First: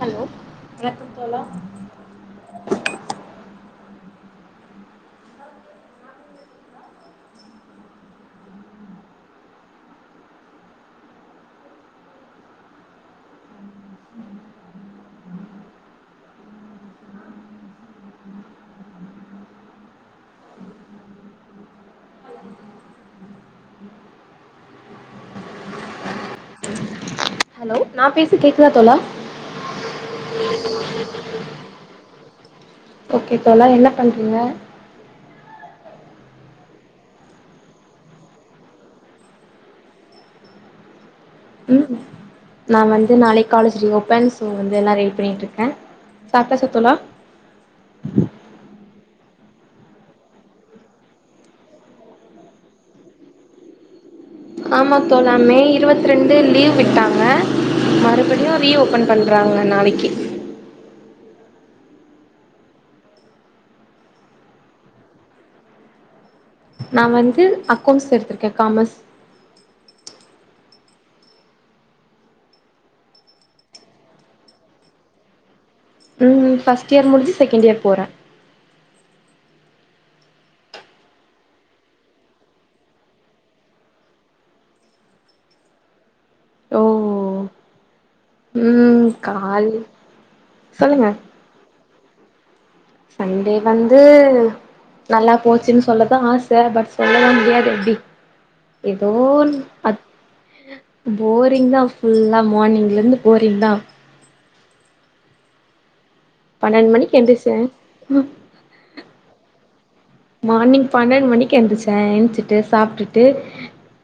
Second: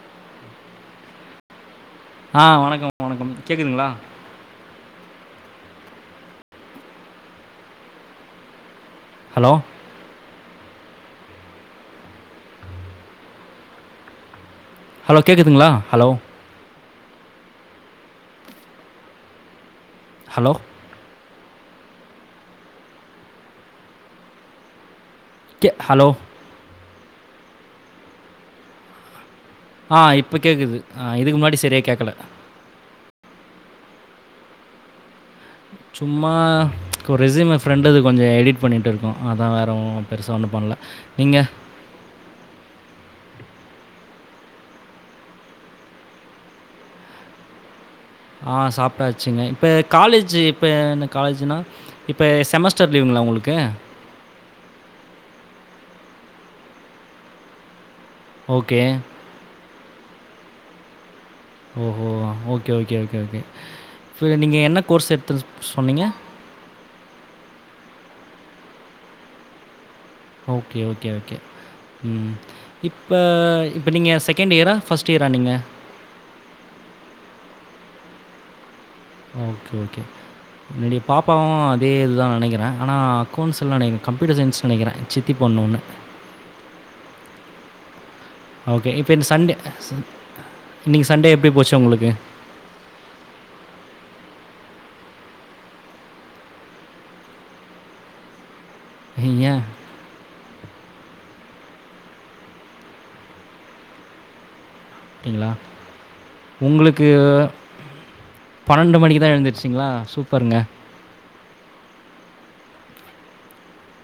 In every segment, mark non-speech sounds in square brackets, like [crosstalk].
Hello வணக்கம் தோழா ஆ வணக்கம் வணக்கம் கேக்குதுங்ளா ஹலோ ஹலோ கேக்குதுங்ளா ஹலோ ஹலோ கே ஹலோ ஹலோ நா பேசு கேக்குதா தோழா ஆ இப்ப கேக்குது அ இதுக்கு முன்னாடி சரியா கேக்கல ஓகே தோழா என்ன பண்றீங்க சும்மா ஒரு ரெஸ்யூம் ஃப்ரெண்டுது கொஞ்சொ எடிட் பண்ணிட்டு இருக்கோ அதா வேற ஒண்ணூ பெருசா ஒண்ணூ பண்ல நீங்க ம் ஹூ நா வந்து நாளை காலேஜ் ரீ ஓப்பன் சோ வந்து எல்லா ரெடி பண்ணிட்டு இருக்கே சாப்ட்டாச்சா தோழா ஆ சாப்பிட்டாச்சுங்க இப்ப காலேஜ் இப்ப காலேஜுன்னா இப்ப செமஸ்டர் லீவுங்ளா உங்ளுக்கு ஆமா தோழா மே இருவத்ரெண்டு லீவ் விட்டாங்க மறுபடியு ரீ ஓகே. ஓப்பன் பண் றாங்க நாளைக்கி ஓ ஹோ okay okay okay okay so நீங்க என்ன கோர்ஸ் எடுத்த சொன்னீங்க நா வந்து அக்கௌண்ட்ஸ் எடுத்திருக்கே காமர்ஸ் ஓகே ஓகே ஓகே ம் இப்ப இப்ப நீங்க செகண்ட் இயரா ஃபர்ஸ்ட் இயரா நீங்க ம் ஃபஸ்ட் இயர் முடிஞ்சி செகண்ட் இயர் போறோ அ ஓகே ஓகே என்னுடைய பாப்பாவூ அதே இதுதா நெனைக்கிறே ஆனா அக்கௌண்டஸில நெனக்கிறே கம்ப்யூட்டர் சயின்ஸ்னு நெனைக்கிறே சித்தி பொண்ணு ஒன்னு ஓ ஓகே ம் இப்போ இந்த சண்டே கால் இன்னிக்கி சொல்லுங்க சண்டே எப்டி போச்சூ உங்களுக்கு சண்டே வந்து நல்லா போச்சுன்னு சொல்லதா ஆசை பட் சொல்ல முடியாது [unintelligible] எதோ ஒன் ஏன்? அத் போரிங் தா ஃபுல்லா மார்னிங்லேருந்து போரிங் தா அப்டிங்களா பன்னெண்டு உங்களுக்கு மணிக்கு எந்திரிச்சே பன்னெண்டு மணிக்கு தா எந்துருச்சிங்களா சூப்பருங்க மார்னிங் பன்னெண்டு மணிக்கு எழுந்துச்சே எச்சிட்டு சாப்ட்டுட்டு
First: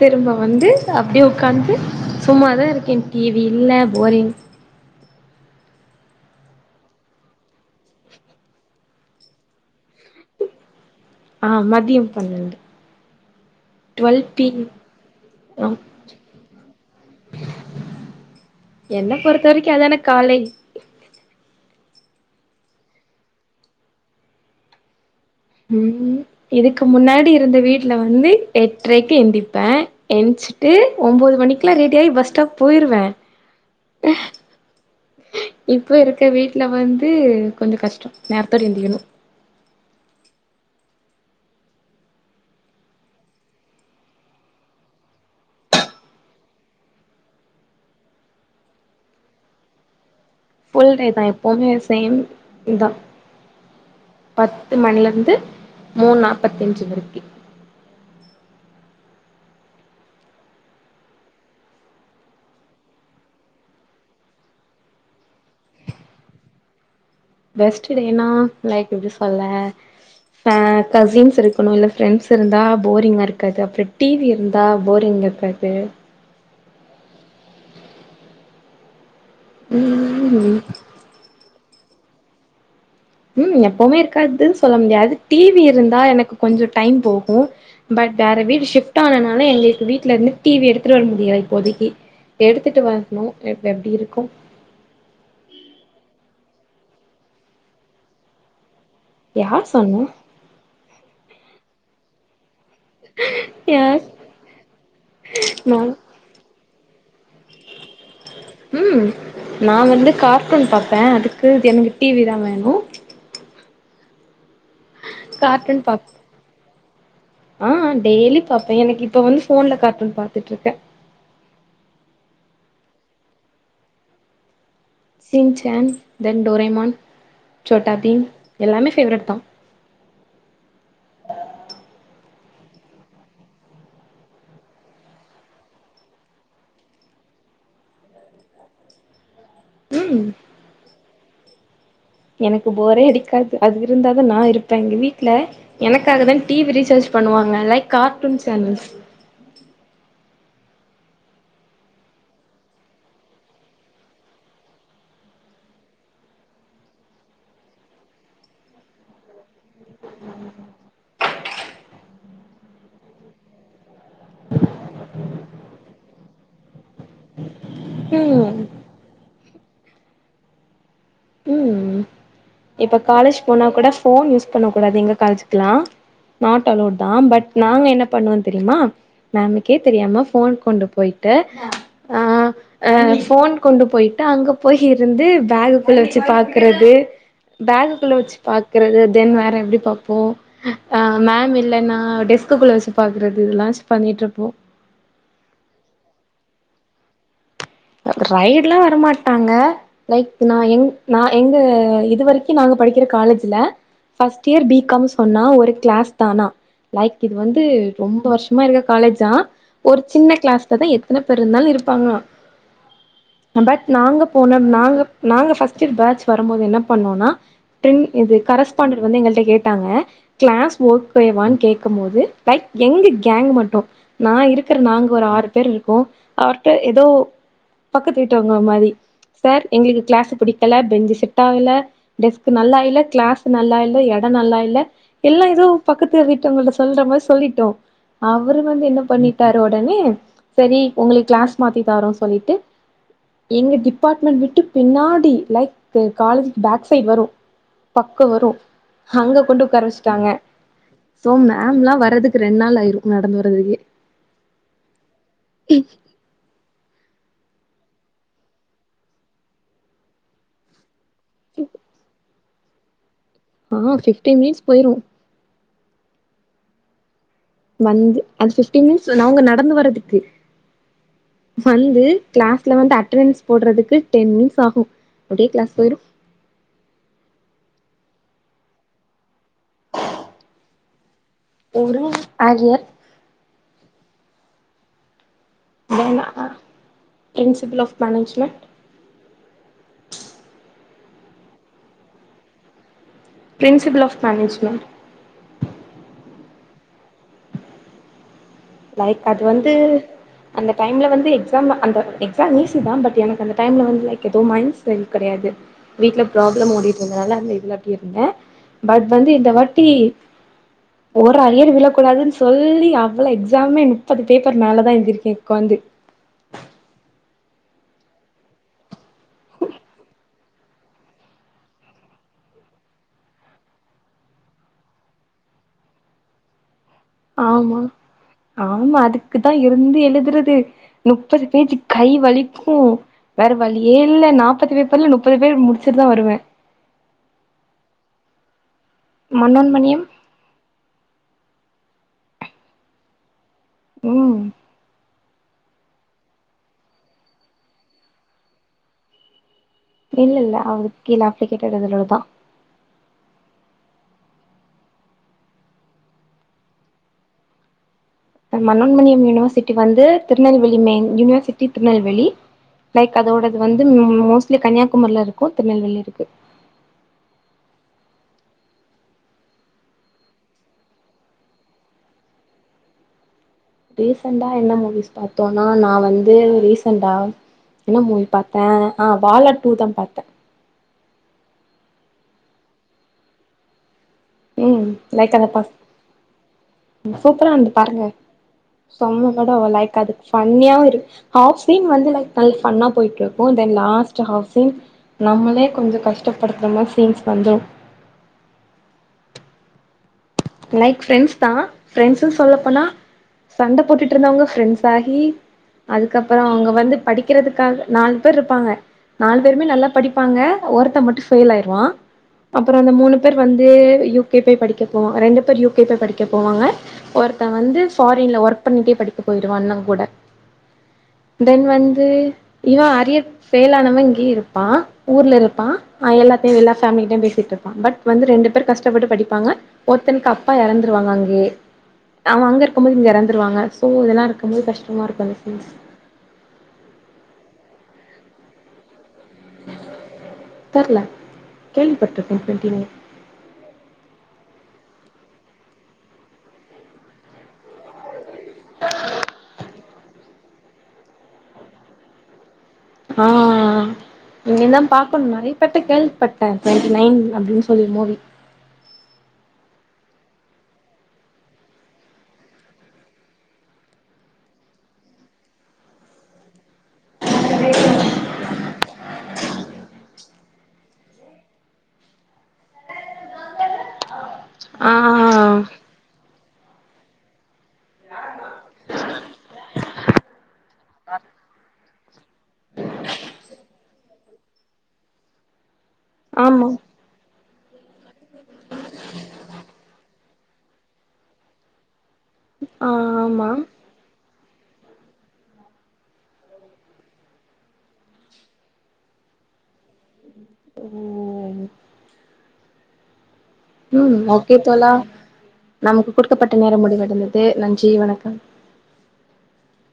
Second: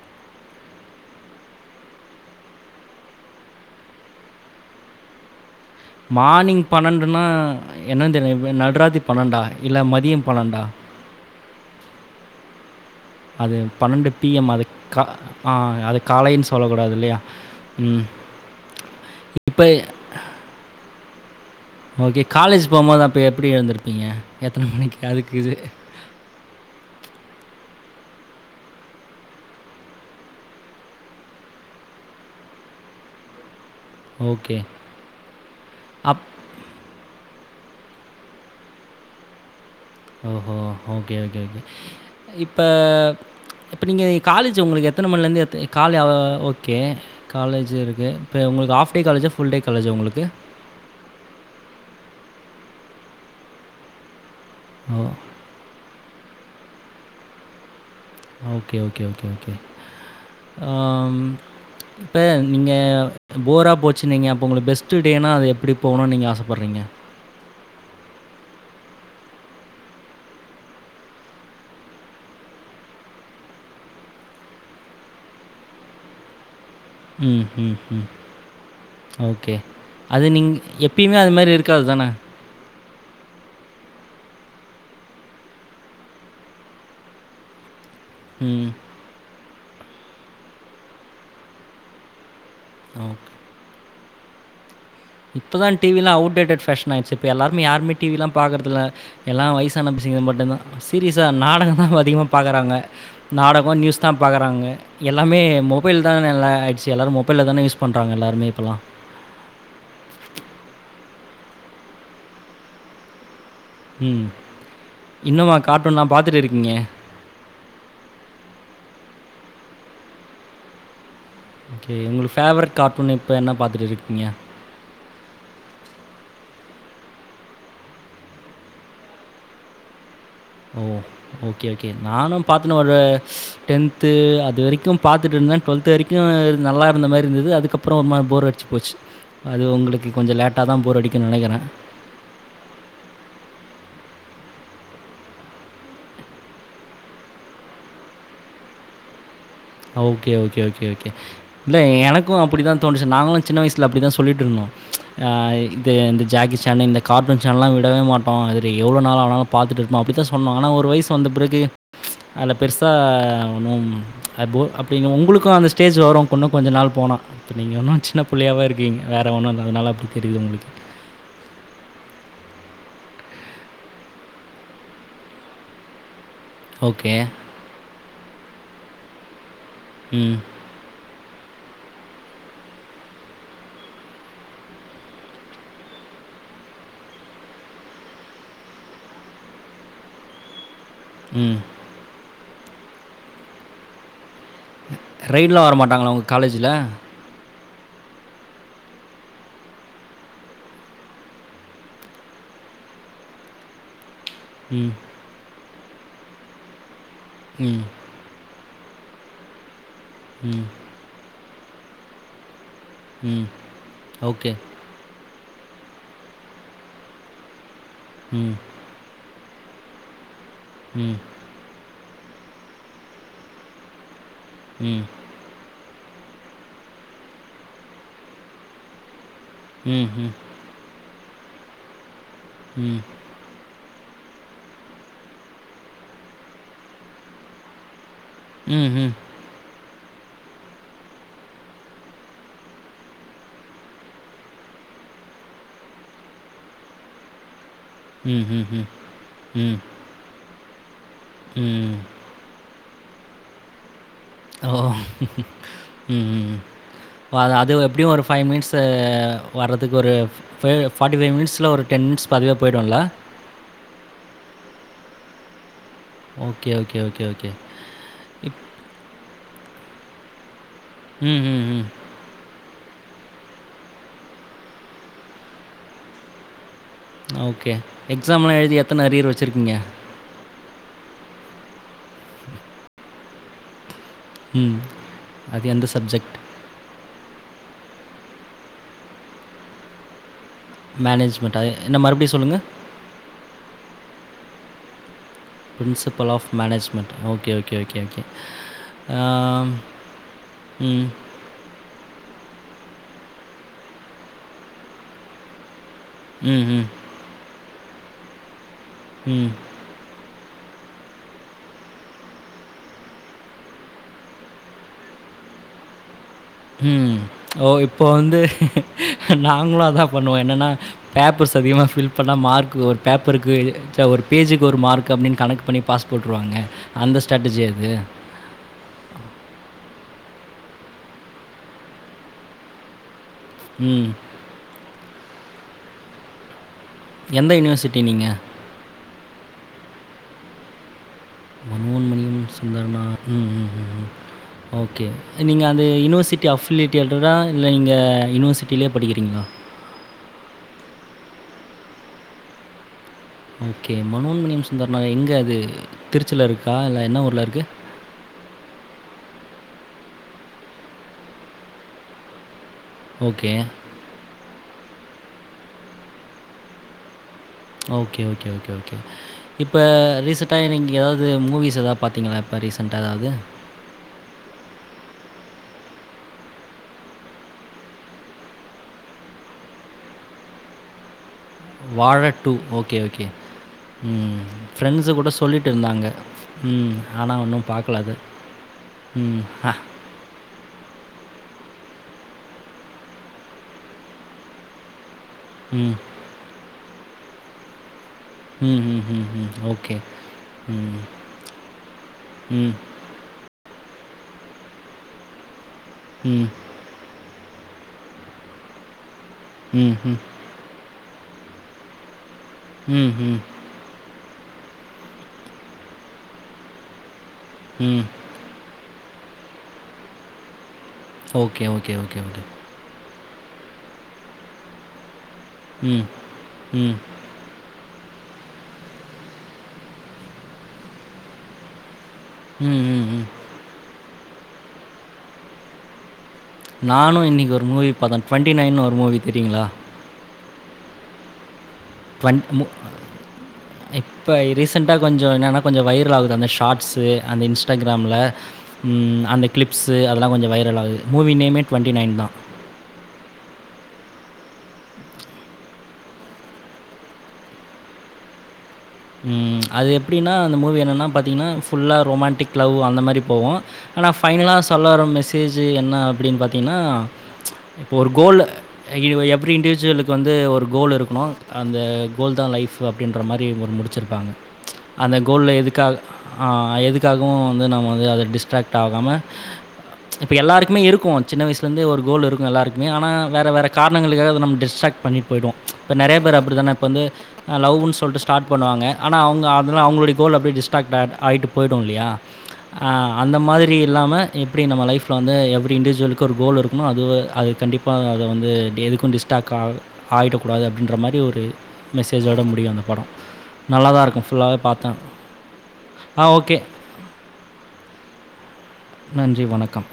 திரும்ப வந்து அப்படியே உட்காந்டு சும்ம தா இருக்கே டி வி இல்ல போரிங் மார்னிங் பன்னெண்டுன்னா என்னன்ன தெர்ல நடு ராத்திரி ராது பன்னெண்டா இல்ல மதியோ பன்னெண்டா ஆ மதியோ பண்ணெண்டு அது பன்னெண்டு பி எம் அது கா ஆ எம் அது காலைன்னு சொல்லக்கூடாது இல்லயா ம் என்ன பொறுத்த இப்ப வரைக்கூ அதான காலை ஓகே காலேஜ் போவ்ம் போது அப்ப எப்டி எழுந்திருப்பீங்க எத்தன மணிக்கு அதுக்கு இது ம் இதுக்கு முன்னாடி இருந்த வீட்ல வந்து எட்றரைக்கு எந்திப்பே ட்டு ஒன்பது மணிக்கெல்லா ரெடி ஆயி பஸ் ஸ்டாப் போயிருவே [unintelligible] இப்ப அப் இருக்க வீட் நா வந்து கொஞ்சோ கஷ்டோ நேரத்தோடு எந்திக்கணூ ஓ ஹோ ஓகே ஓகே ஓகே இப்ப இப்ப நீங்க காலேஜு உங்களுக்கு எத்தன மணிலந்து கால ஓகே காலேஜிர்க்கு உங்களுக்கு ஆஃப் டே காலேஜா ஃபுல் டே காலேஜா உங்களுக்கு ஃபுல் டே தா எப்போவுமே சேம் இதா பத்து ஓ! மணிலர்ந்து மூணு நாப்பத்தஞ்சு வர்க்கி ஓகே ஓகே ஓகே ஓகே ஆம் இப்ப நீங்க போரா போச்சு நீங்க அப்பொ உங்களுக்கு பெஸ்ட்டு டேனா அது எப்டி போணுனு நீங்க ஆசப்பட்றீங்க பெஸ்ட்டு டேன்னா லைக் எப்டி சொல்ல கசின்ஸ் இருக்கணு இல்ல ஃப்ரெண்ட்ஸ் இருந்தா போரிங்கா இருக்காது அப்ற டிவி இருந்தா போரிங் இரு கது ம் ம்ம் ஓகே அது நீங்க ம் எ எப்பயுமே அது மாரி இருக்காது தான உம் எப்பவுமே இருக்காதுன்னு சொல்ல முடியாது டிவி இருந்தா எனக்கு கொஞ்ச டைம் போகு பட் வேற வீடு ம். ஷிப்ட் ஆனனால எங்களுக்கு வீட்லர்ந்து டிவி எடுத்துட்டு வர முடியாது இப்போதக்கி எடுத்துட்டு ஓ. வர்ணு ப்ப எப்டி இருக்கு இப்பதா டிவி எல்லா அவுடேட்டட் பேஷன் ஆயிடுச்சு இப்ப எல்லாரு யாருமே டிவி எல்லா பாக்றதில்ல எல்லா யார் வயசான சொன்னா பிசிங்க மட்டுந்தா சீரியஸா நாடகந் தா இப்ப அதிகமா பாக்குறாங்க நாடகம் நியூஸ் யார் தா பாக்குறாங்க எல்லாமே நா மொபைல் தான்எல்லா ஆய்டுச்சு எல்லாரு மொபை லதான யூஸ் பண்றாங்க எல்லாருமே இப்பல்லா ம் நா வந்து கார்ட்டூன் பாப்பே அதுக்கு எனக்கு டிவி தா வேணு ம் இன்னும்மா கார்ட்டூன் கார்ட்டூன்லா பாப் பாத்துட்ருக்கீங்க ஆ டெய்லி பாப்பே பாேன் எனக்கு இப்ப வந்து போன்ல கார்டூன் பாத்துட்ருக்கே ஓகே உங்களுக்கு ஃபேவரட் கார்டூன் இப்ப என்ன பாத்துட்டு இருக்கீங்க சின் சேன் தென் டோரேமான் சோட்டா பீன் எல்லாமே ஃபேவ்ரெட் தா ஓ ஓகே ஓகே நானு பாத்தனெ ஒரு டென்து அது வரைக்கு பாத்துட்ருந்த டுவெல்த் வரைக்கு நல்லா இருந்த மாரி இருந்தது அதுக்கப்புறம் ஒரு மாரி போர் அடிச்சு போச்சு அது உங்களுக்கு ம் கொஞ்ச லேட்டா தா போர் அடிக்கு நெனக்கிறே எனக்கு போரே அடிக்காது அது இருந்தாதா நா இருப்பே எங்க வீட்ல எனக்காக தா டிவி ரீசார்ஜ் பண்ணுவாங்க like cartoon channels okay okay okay okay இல்ல எனக்கு அப்டி தா தோணுச்சு நாங்களு சின்ன வயசில அப்டி தா சொல்லிட்ருந்தோ ஆ இது இந்த ஜாக்கி சான் இந்த கார்ட்டூன் சேனல்லா விடவே மாட்டோ அது எவ்ளோ நாள் ஆனாலு பாத்துட்டுர்ப்போ அப்டித்தா சொன்னா ஆனா ஒரு வயசு வந்த பிறகு அதுல பெருசா ஒண்ணும் அப்போ அப்படிங்க உங்களுக்கு அந்த ஸ்டேஜ் வரு இன்னு கொஞ்ச நாள் போனா இப்போ நீங்க இன்னு சின்ன ம் பிள்ளையாவ இருக்கீங்க வேறு ஒன்னு இல்ல அதனால அப்டி தெரியுது உங்களுக்கு ம் இப்ப காலேஜ் போன கூட போன் யூஸ் பண்ண கூடாது எங்க காலேஜ்க்கெல்லா நாட் அலோவுட் தா ஓகே. பட் நாங்க என்ன பண்ணுவோ தெரியுமா மேமுக்கே தெரியாம ம், போன் கொண்டு போயி ட்டு ஆ ஆ போன் கொண்டு போயிட்டு அங்க போய் இருந்து பேக்குகுள்ள வச்சு பாக்குறது பேகுக்குள்ள வச்சு பாக்றது தென் வேற எப்டி பாப்போ ஆ மேம் ம். இல்லனா டெஸ்க்குக்குள்ள வச்சு பாக்றது இதெல்லா பண்ணிட்ருப்போ ரைடட்லா வர மாட்டாங்ளா உங்க காலேஜ்ல ரைடுல்லா வரமாட்டாங்க லைக் நா எங் நா எங்க இது வரக்கி நாங்க படிக்கிற காலேஜ்ல ஃபஸ்ட் இயர் ம், பிகாம் சொன்னா ஒரு கிளாஸ்தா ஆனா லைக் இது வந்து ம், ரொம்ப வருஷமா இருக்க காலேஜ்தா ஒரு சின்ன ம், கிளாஸ்லதா எத்தன பேர் இருந்தாலு இருப்பாங்ளா ம். பட் நாங்க ஓகே. போன நாங்க நாங்க ஃபர்ஸ்ட் இயர் பேட்ச் வரும்போது என்ன பண்ணோன்னா டிர்ன் இது ம், கரஸ்பாண்டட் வந்து எங்கள்ட்ட கேட்டாங்க கிளாஸ் ம், ஓகேவா கே க்கும் போது லைக் எங்க கேங் மட்டும் நான் இருக்கிற ம். நாங்க ஒரு ஆறு பேர் இருக்கோம் அவருட்ட ஏதோ பக்கத்து வீட்டு உங்கள மாரி சார் எங்களுக்கு கிளாஸ் ம்ஹ்ம். பிடிக்கல பெஞ்சு செட் ஆகல டெஸ்க் நல்லா இல்ல ம். கிளாஸ் நல்லா இல்ல எடம் நல்லா இல்ல எல்லா ஏதோ பக்கத்து வீட்டங்களுட்ட சொல்ற மாரி சொல்லிட்டோ அவரு வந்து என்ன ம்ஹ்ம். பண்ணிட்டாரு உடனே சேரி உங்களு கிளாஸ் மாத்தி தாரோனு சொல்லிட்டு எங்க டிபார்ட்மெண்டட் விட்டு பின்னாடி லைக் காலேஜ்க்கு பேக் சைட் வரும் பக்கம் வரும் ம்ஹ்ஹ்ம். அங்க கொண்டு ம். உக்கார வச்சி டாங்க சோ ம். மேம்லாம் வர்றதுக்கு ரெண்டு நாள் ஆயிரும் நடந்து வர்றதுக்கே ஓ ம் அது எப்டியும் ஒரு ஃபைவ் மினிட்ஸ் வர்றதுக்கு ஒரு ஃப்டி ஃபைவ் மினிட்ஸில ஒரு டென் மினிட்ஸ் பதிவே போயிடும்ல்ல ஆ பிப்டீன் மினிட்ஸ் போயிரும் ஓகே ஓகே ஓகே ஓகே வந்து அது இப் பிப்டின் மினிட்ஸ் அவங்க நடந்து வர்துக்கு ம்ஹ்ஹ்ம். வந்து கிளாஸ்ல வந்து அட்டெண்டன்ஸ் போடுறதுக்கு டென் மினிட்ஸ் ஆகும் அப்டியே கிளாஸ் போயிரு ஓகே எக்ஸாம்லா எழுதி எத்தன அரியர் வெச்சருக்கீங்க ஒரு வக அரியர் அது எந்த சப்ஜெக்ட் பிரின்சிபள் ஆஃப் மேனேஜ்மெண்ட் மேனேஜ்மெண்ட்டா என்ன மறுபடி சொல்லுங்க principle of management principal of management okay okay okay okay ஆ, லைக் அது வந்து அந்த டைம்ல ம். வந்து எ க்ஸாம் அந்த எக்ஸாம் மீசிதான் பட் எனக்கு அந்த டைம்ல வந்து லைக் ஏதோ மைண்ட்ஸ் செரி கிடையாது வீட்ல ப்ராப்ளம் ம்ஹ்ம். ஓடிட்டு இருதுனால அந்த இதுல அப்டி இருந்தேன் பட் வந்து ம். இந்த ஒரு அரியர் விளக்கூடாதுன்னு சொல்லி அவ்ளோ எ எக்ஸாமே முப்பது பேப்பர் மேலே தான் எழுதிருக்கே உட்காந்து ம் ஓ இப்போ வந்து நாங்களு அதா பண்ணுவோ என்னன்னா பேப்பர்ஸ் அதிகமா ஃபில் பண்ணா மார்க் ஒரு பேப்பருக்கு ஒரு பேஜக்கு ஒரு மார்க் அப்டின்னு கனெக்கு பண்ணி பாஸ் போட்டுருவாங்க அந்த ஸ்ட்ராட்டஜி ஆமா இது ஆமா அதுக்குதா இருந்து எழுதுறது முப்பது பேஜூ கை வலிக்கு வேறு வலியே ம். இல்ல நாப்பது பேபர் இல்ல முப்பது பேர் முடிச்சுட்டு தா வருவே எந்த யூனிவர்சிட்டி நீங்க மன்னேன்மணியம் மனோன்மணியம் சுந்தரமாயி ம் ஓகே நீங்க அந்த யூனிவர்சிட்டி அஃபிலட்டியடரா இல்ல நீங்க யூனிவர்சிட்டிலயே படிக்கிறீங்களா இல்ல இல்ல அவதுக்கு கீழே ஆப்ளிகேட்டட் அதுல தான் ஓகே மனோன்மணியம் சுந்தரனா எங்கே அது திருச்சியில் இருக்கா இல்ல என்ன ஊரில் இருக்கு மன்னோன்மணியம் யூனிவர்சிட்டி வந்து திருநெல்வேலி மெய் யுனிவர்சிட்டி திருநெல்வேலி லைக் ஓகே. அதோடது வந்து மோஸ்ட்லி கன்னியாமாரி இருக்கும் திருநெல்வேலி இருக்கு ஓகே ஓகே ஓகே ஓகே இப்ப ரீசெண்ட்டா இக எங்கயாவது மூவிஸ் எதாவது பாரத்தீங்களா இப்ப ரீசன்ட்டா எதாவது ரீசென்டா என்ன மூவிஸ் பாத்தோனா நா வந்து ரீசென்டா என்ன மூவி பாத்த ஆ பால டூ தா பாத்த வாழடூ ஓகே ஓகே ம் ம் ஃப்ரெண்ட்ஸ் கூட லைக் அத பா சொல்லிட்டு இருந்தாங்க ம் ஆனா சூப்பரா ஒன்னு இருந்து பாக்கல பாருங்க அத செம்ம பட லைக் அதுக் ஃபன்னியா இரு ஹாஃப் ஸ்க்ரீன் வந்து லைக் ஃபன்னா போயிட்டு இருக்கு தென் லாஸ்ட் ஹாஃப் ஸ்க்ரீன் நம்மளே ம். கொஞ்ச கஷ்டப்படுத்துற மாரி சீன்ஸ் வந்துரு ம்ம்ம் ஓகே லைக் ம். ஃப்ரெண்ட்ஸ் தா ஃப்ரெண்ட்ஸுனு ம். சொல்லப்போனா சண்ட போட்டுட்டு இருந்தவங்க ஃப்ரெண்ட்ஸ் ஆகி அதுக்கப்புறோ ம். அவங்க வந்து படிக் இருக்கறதுக்காக நாலு பேர் இருப்பாங்க நாலு பேருமே நல்லா ம், ம். படிப்பாங்க ஒருத்த மட்டு ஃபெயில் ஆய்ருவா அப்ற அந்த ம், மூணு பேர் ம். வந்து யூ கே போய் படிக்கப்போவா ரெண்டு பேர் யூ கே படிக்க போவாங்க ஒருத்த வந்து ம். ஃபாரின்ல ஒர்க் பண்ட்டே படிக்க போய்ருவா அண்ண கூட ஓகே, தென் ஓகே, வந்து ஓகே, ஓகே. இவ அரியர் ஃபெயிலானவ இங்கயே இருப்பா ஊர்ல இருப் ப்பா ம். எல்லாத்தையு எல்லா ம். ஃபேமிலிட்டயு பேசிட்டு இருப்பா பட் வந்து ரெண்டு பேர் கஷ்டப்பட்டு படிப்பாங்க ஒருத்தனுக்கு அப்பா எறந்துருவாங்க அங்கயே அவ அங்க ம், இருக்கும் போது ம், இங்க ம். எறந்துருவாங்க சோ இதெல்லா இருக்கும்போது கஷ்டமா இருக்கு அந்த சீன் நானு இன்னைக்கு ஒரு மூவி பாத்தே டுவென்டி நையன் ஒரு மூவி தெரியுங்களா தெர்ல கேள்வி பட்டுருக்கே ட்வென் மு டூவென்டி நைன் இப்ப ரீசெண்ட்டா கொஞ்சோ என்னென்னா கொஞ்சோ வைரல் ஆகுது அந்த ஷார்ட்ஸு அந்த இன்ஸ்டாகிராம்ல ம் அந்த கிளிப்ஸு அதெல்லா கொஞ்ச வைரல் ஆகுது மூவி நேமே டுவெண்ட்டி நைன் தா ஆ இனி தா பாக்கணு நறையபேர்ட்ட கேள்விப்பட்ட டுவென்டி நைன் அப்டின்னு சொல்லி மூவி ம் அது எப்டின்னா அந்த மூவி என்னென்னா பாத்தீங்கன்னா ஃபுல்லா ரொமண்டிக் லவ் அந்த மாரி போவோ ஆனா ஃபைனல சொல்லவர மெசேஜ் என்ன அப்டின்னு பாத்தீன்னா இப்போ ஒரு கோல்லு எப்டி இண்டீஜுவலுக்கு வந்து ஒரு கோல் இருக்கணு அந்த கோல் தா லைஃப்பு அப்டின்ற மாரி ஒரு முடி ச்சிருப்பாங்க ஆ அந்த கோல்ல எதுக்கா எதுக்காகவு வந்து நம்ம வந்து அத டிஸ்ட்ராக்ட் ஆகாம இப்ப எல்லாருக்குமே இருக்கு சின்ன வயசுலருந்தே ஒரு கோல் இருக்கு எல்லாருக்குமே ஆனா வேறு காரணங்களுக்காக நம்ம டிஸ்ட்ராக்ட் பண்ணிட்டு போய்டுவோ இப்ப நெறைய பேர் ஆமா அப்டித்தான இப்ப வந்து லவ்ன்னு சொல்ட்டு ஸ்டார்ட் பண்ணுவாங்க ஆனா அவங்க அதன அவங்களுடைய கோல் அப்டி டிஸ்ட்ராக்ட் ஆகிட்டு போய்டு இல்லையா அ ஆ அந்த ஆமா மாதிரி இல்லாம எப்டி நம்ம லைஃப்ல வந்து எவ்ரி இண்டிஜுவலுக்கு ஒரு கோல் இருக்கணு அது அது கண்டிப் அப்போ அத வந்து எதுக்கு டிஸ்டாக் ஆ ஆய்டக்கூடாது ஓ அப்டின்ற மாரி ஒரு மெஸேஜோட முடியு அந்த படோ ம் ஓகே தோழா நமக்கு ஆ ஓகே. குடுக்கப்பட்ட நேரம் முடிவடைந்தது நன்றி வணக்கம் நன்றி வணக்கம்